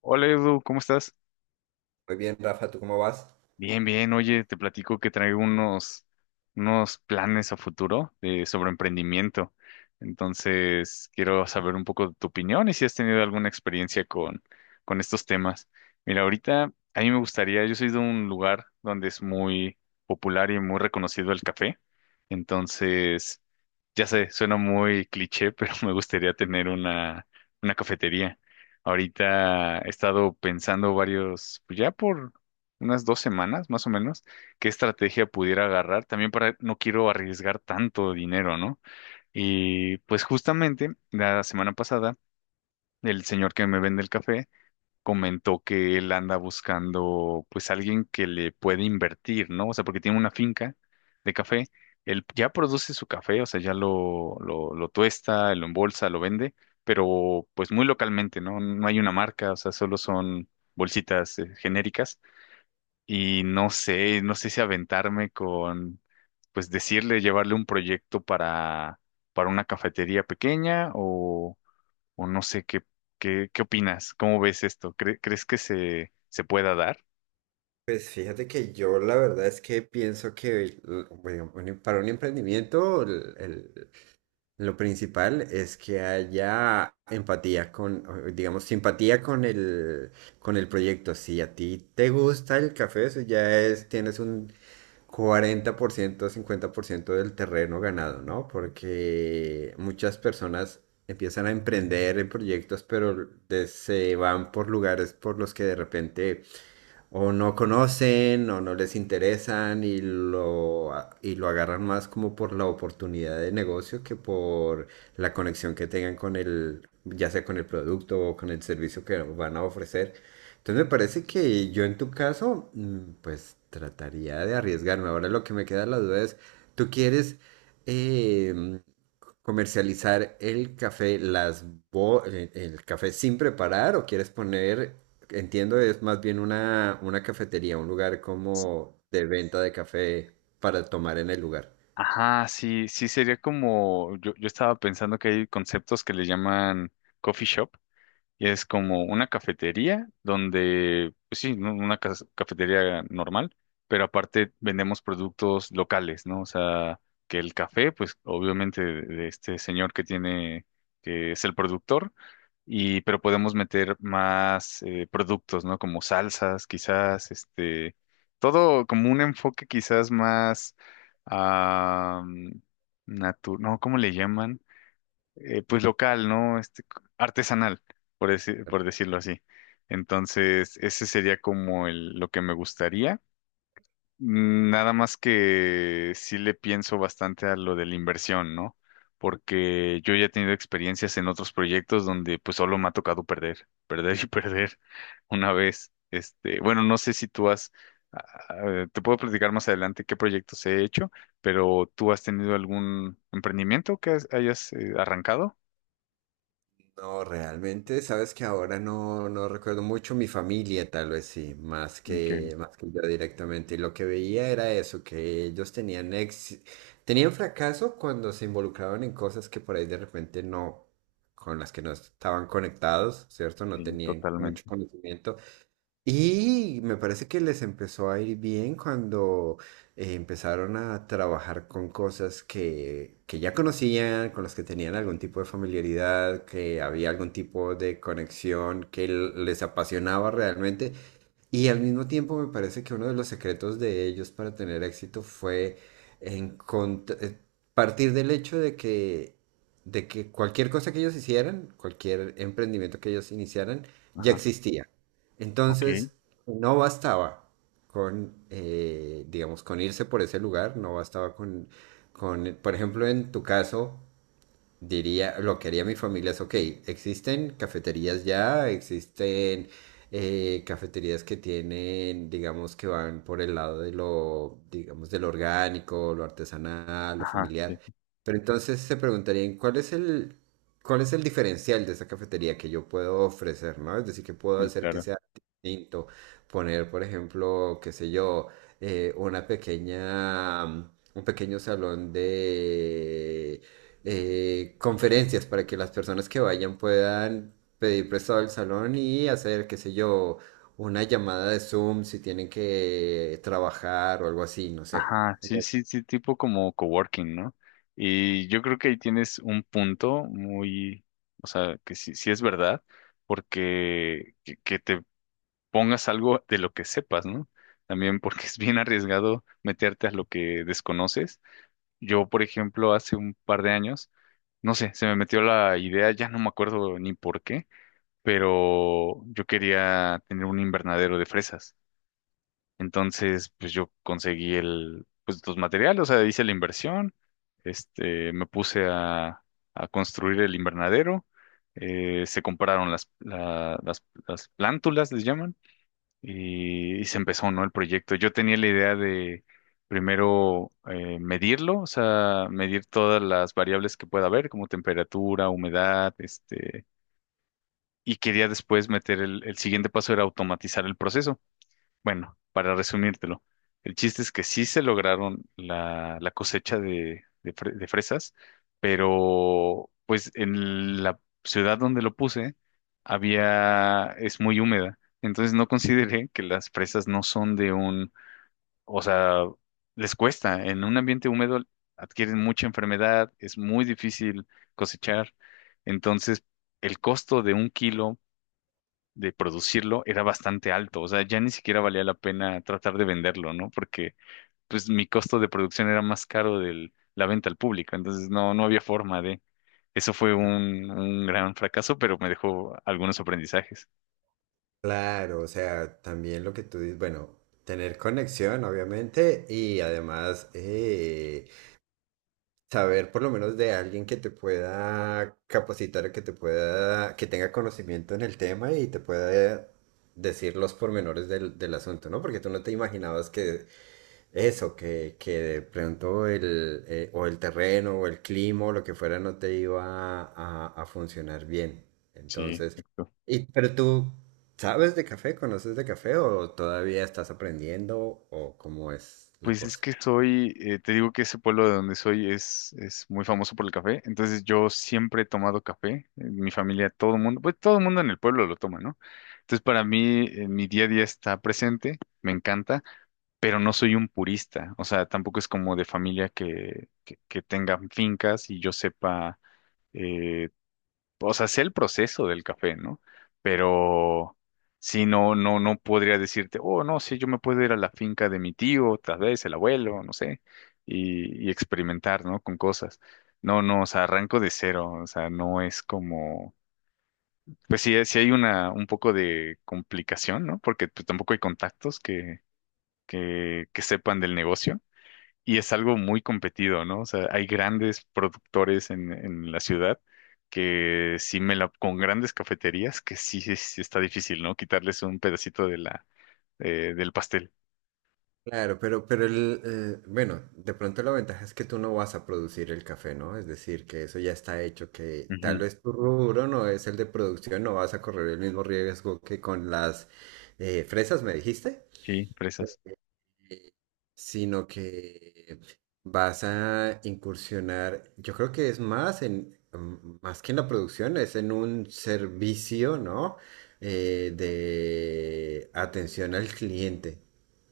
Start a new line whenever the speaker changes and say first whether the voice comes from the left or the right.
left: Hola Edu, ¿cómo estás?
right: Muy bien, Rafa, ¿tú cómo vas?
left: Bien, bien. Oye, te platico que traigo unos planes a futuro sobre emprendimiento. Entonces, quiero saber un poco de tu opinión y si has tenido alguna experiencia con estos temas. Mira, ahorita a mí me gustaría, yo soy de un lugar donde es muy popular y muy reconocido el café. Entonces, ya sé, suena muy cliché, pero me gustaría tener una cafetería. Ahorita he estado pensando varios, pues ya por unas 2 semanas más o menos, qué estrategia pudiera agarrar, también para no quiero arriesgar tanto dinero, ¿no? Y pues justamente la semana pasada, el señor que me vende el café comentó que él anda buscando pues alguien que le puede invertir, ¿no? O sea, porque tiene una finca de café, él ya produce su café, o sea, ya lo tuesta, lo embolsa, lo vende, pero pues muy localmente, ¿no? No hay una marca, o sea, solo son bolsitas genéricas y no sé si aventarme pues decirle, llevarle un proyecto para una cafetería pequeña o no sé qué opinas, cómo ves esto. ¿Crees que se pueda dar?
right: Pues fíjate que yo la verdad es que pienso que para un emprendimiento lo principal es que haya empatía, digamos, simpatía con con el proyecto. Si a ti te gusta el café, eso ya es, tienes un 40% 50% del terreno ganado, ¿no? Porque muchas personas empiezan a emprender en proyectos, pero se van por lugares por los que de repente o no conocen o no les interesan y y lo agarran más como por la oportunidad de negocio que por la conexión que tengan con el, ya sea con el producto o con el servicio que van a ofrecer. Entonces me parece que yo en tu caso, pues trataría de arriesgarme. Ahora lo que me queda la duda es, ¿tú quieres... em, comercializar el café, el café sin preparar, o quieres poner, entiendo, es más bien una cafetería, un lugar como de venta de café para tomar en el lugar.
left: Ajá, sí sería como, yo estaba pensando que hay conceptos que le llaman coffee shop. Y es como una cafetería donde, pues sí, ¿no?, una cafetería normal, pero aparte vendemos productos locales, ¿no? O sea, que el café, pues obviamente de este señor que tiene, que es el productor, y pero podemos meter más productos, ¿no? Como salsas, quizás, este, todo como un enfoque quizás más, ah, no, ¿cómo le llaman? Pues local, ¿no? Este, artesanal, por decirlo así. Entonces, ese sería como lo que me gustaría. Nada más que sí le pienso bastante a lo de la inversión, ¿no? Porque yo ya he tenido experiencias en otros proyectos donde pues solo me ha tocado perder, perder y perder una vez. Este, bueno, no sé si tú has, ah, te puedo platicar más adelante qué proyectos he hecho, pero ¿tú has tenido algún emprendimiento que hayas arrancado?
right: No, realmente, sabes que ahora no recuerdo mucho mi familia, tal vez sí, más
left: Ok,
right: que, más que yo directamente. Y lo que veía era eso, que ellos tenían fracaso cuando se involucraban en cosas que por ahí de repente no, con las que no estaban conectados, ¿cierto? No
left: sí,
right: tenían
left: totalmente.
right: mucho conocimiento. Y me parece que les empezó a ir bien cuando empezaron a trabajar con cosas que ya conocían, con las que tenían algún tipo de familiaridad, que había algún tipo de conexión que les apasionaba realmente. Y al mismo tiempo me parece que uno de los secretos de ellos para tener éxito fue encont- eh, partir del hecho de que, cualquier cosa que ellos hicieran, cualquier emprendimiento que ellos iniciaran, ya
left: Ajá.
right: existía.
left: Ok.
right: Entonces, no bastaba digamos, con irse por ese lugar, no bastaba por ejemplo, en tu caso, diría, lo que haría mi familia es: ok, existen cafeterías ya, existen cafeterías que tienen, digamos, que van por el lado de lo, digamos, de lo orgánico, lo artesanal, lo
left: Ajá, sí,
right: familiar. Pero entonces se preguntarían: ¿cuál es el diferencial de esa cafetería que yo puedo ofrecer? ¿No? Es decir, que puedo
left: sí,
right: hacer que
left: claro.
right: sea distinto? Poner, por ejemplo, qué sé yo, una un pequeño salón de conferencias, para que las personas que vayan puedan pedir prestado el salón y hacer, qué sé yo, una llamada de Zoom si tienen que trabajar o algo así, no sé.
left: Ajá, sí,
right: Ujú.
left: sí, sí, tipo como coworking, ¿no? Y yo creo que ahí tienes un punto muy, o sea, que sí es verdad, porque que te pongas algo de lo que sepas, ¿no? También porque es bien arriesgado meterte a lo que desconoces. Yo, por ejemplo, hace un par de años, no sé, se me metió la idea, ya no me acuerdo ni por qué, pero yo quería tener un invernadero de fresas. Entonces, pues yo conseguí pues los materiales, o sea, hice la inversión, este, me puse a construir el invernadero, se compraron las plántulas, les llaman, y se empezó, ¿no? El proyecto. Yo tenía la idea de primero medirlo, o sea, medir todas las variables que pueda haber, como temperatura, humedad, este, y quería después meter el siguiente paso era automatizar el proceso. Bueno, para resumírtelo, el chiste es que sí se lograron la cosecha de fresas, pero pues en la ciudad donde lo puse es muy húmeda, entonces no consideré que las fresas no son o sea, les cuesta, en un ambiente húmedo adquieren mucha enfermedad, es muy difícil cosechar, entonces el costo de un kilo de producirlo era bastante alto, o sea, ya ni siquiera valía la pena tratar de venderlo, ¿no? Porque pues mi costo de producción era más caro de la venta al público, entonces no había forma de... Eso fue un gran fracaso, pero me dejó algunos aprendizajes.
right: Claro, o sea, también lo que tú dices, bueno, tener conexión, obviamente, y además saber por lo menos de alguien que te pueda capacitar, que te pueda, que tenga conocimiento en el tema y te pueda decir los pormenores del asunto, ¿no? Porque tú no te imaginabas que de pronto o el terreno o el clima o lo que fuera no te iba a funcionar bien.
left: Sí,
right: Entonces,
left: exacto.
right: y, pero tú, ¿sabes de café? ¿Conoces de café o todavía estás aprendiendo o cómo es la
left: Pues es
right: cosa?
left: que te digo que ese pueblo de donde soy es muy famoso por el café, entonces yo siempre he tomado café, en mi familia, todo el mundo, pues todo el mundo en el pueblo lo toma, ¿no? Entonces para mí, mi día a día está presente, me encanta. Pero no soy un purista, o sea, tampoco es como de familia que tengan fincas y yo sepa, eh, o sea, sé el proceso del café, ¿no? Pero sí, no podría decirte, oh, no, sí, yo me puedo ir a la finca de mi tío, tal vez el abuelo, no sé, y experimentar, ¿no? Con cosas. No, no, o sea, arranco de cero, o sea, no es como... Pues sí hay un poco de complicación, ¿no? Porque pues, tampoco hay contactos que sepan del negocio. Y es algo muy competido, ¿no? O sea, hay grandes productores en la ciudad que sí me la, con grandes cafeterías que sí está difícil, ¿no? Quitarles un pedacito del pastel.
right: Claro, pero bueno, de pronto la ventaja es que tú no vas a producir el café, ¿no? Es decir, que eso ya está hecho, que tal
left: Ujú.
right: vez tu rubro no es el de producción, no vas a correr el mismo riesgo que con las fresas, me dijiste.
left: Sí, fresas.
right: Sino que vas a incursionar, yo creo que es más más que en la producción, es en un servicio, ¿no? De atención al cliente,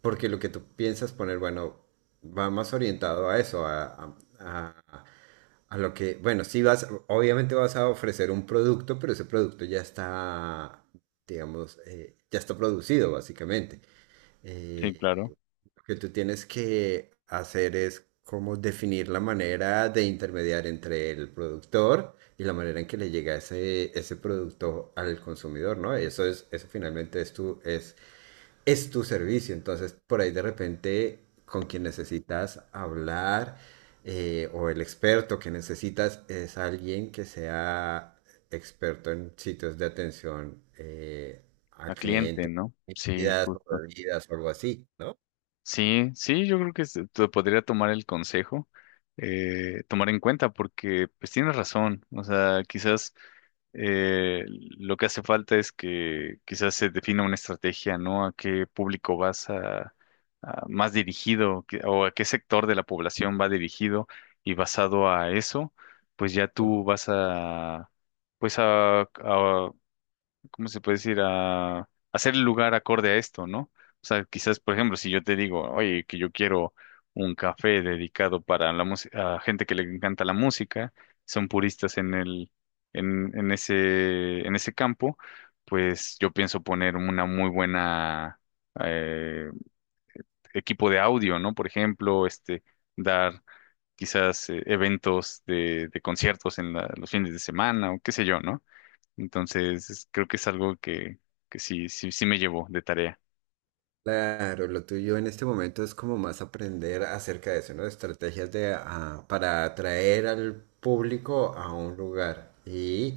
right: porque lo que tú piensas poner, bueno, va más orientado a eso, a lo que, bueno, sí vas, obviamente vas a ofrecer un producto, pero ese producto ya está, digamos, ya está producido, básicamente.
left: Sí, claro.
right: Eh, lo que tú tienes que hacer es como definir la manera de intermediar entre el productor y la manera en que le llega ese producto al consumidor, ¿no? Eso es, eso finalmente es tu servicio. Entonces, por ahí de repente, con quien necesitas hablar, o el experto que necesitas es alguien que sea experto en sitios de atención al
left: A cliente,
right: cliente,
left: ¿no? Sí,
right: comidas o
left: justo.
right: bebidas o algo así, ¿no?
left: Sí, sí, yo creo que te podría tomar el consejo, tomar en cuenta, porque pues tienes razón. O sea, quizás lo que hace falta es que quizás se defina una estrategia, ¿no? A qué público vas más dirigido o a qué sector de la población va dirigido y basado a eso, pues ya tú vas a, pues ¿cómo se puede decir? A hacer el lugar acorde a esto, ¿no? O sea, quizás, por ejemplo, si yo te digo, oye, que yo quiero un café dedicado para la música, a gente que le encanta la música, son puristas en el, en ese campo, pues yo pienso poner una muy buena eh, equipo de audio, ¿no? Por ejemplo, este, dar quizás eventos de conciertos los fines de semana o qué sé yo, ¿no? Entonces, creo que es algo que sí me llevó de tarea.
right: Claro, lo tuyo en este momento es como más aprender acerca de eso, ¿no? Estrategias para atraer al público a un lugar. Y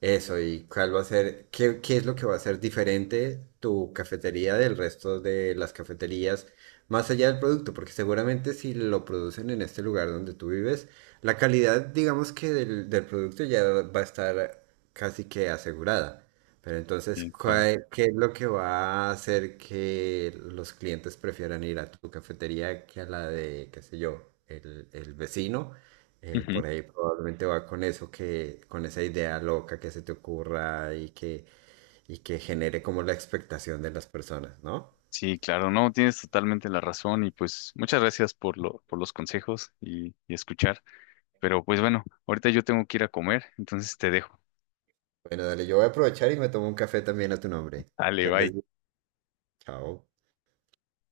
right: eso, y cuál va a ser, qué es lo que va a ser diferente tu cafetería del resto de las cafeterías, más allá del producto, porque seguramente si lo producen en este lugar donde tú vives, la calidad, digamos que del producto ya va a estar casi que asegurada. Pero entonces,
left: Sí, claro.
right: ¿qué es lo que va a hacer que los clientes prefieran ir a tu cafetería que a la de, qué sé yo, el vecino?
left: Ujú.
right: Por ahí probablemente va con eso, que, con esa idea loca que se te ocurra y que genere como la expectación de las personas, ¿no?
left: Sí, claro, no, tienes totalmente la razón y pues muchas gracias por los consejos y escuchar. Pero pues bueno, ahorita yo tengo que ir a comer, entonces te dejo.
right: Bueno, dale, yo voy a aprovechar y me tomo un café también a tu nombre.
left: Dale,
right: Que andes
left: bye.
right: bien. Chao.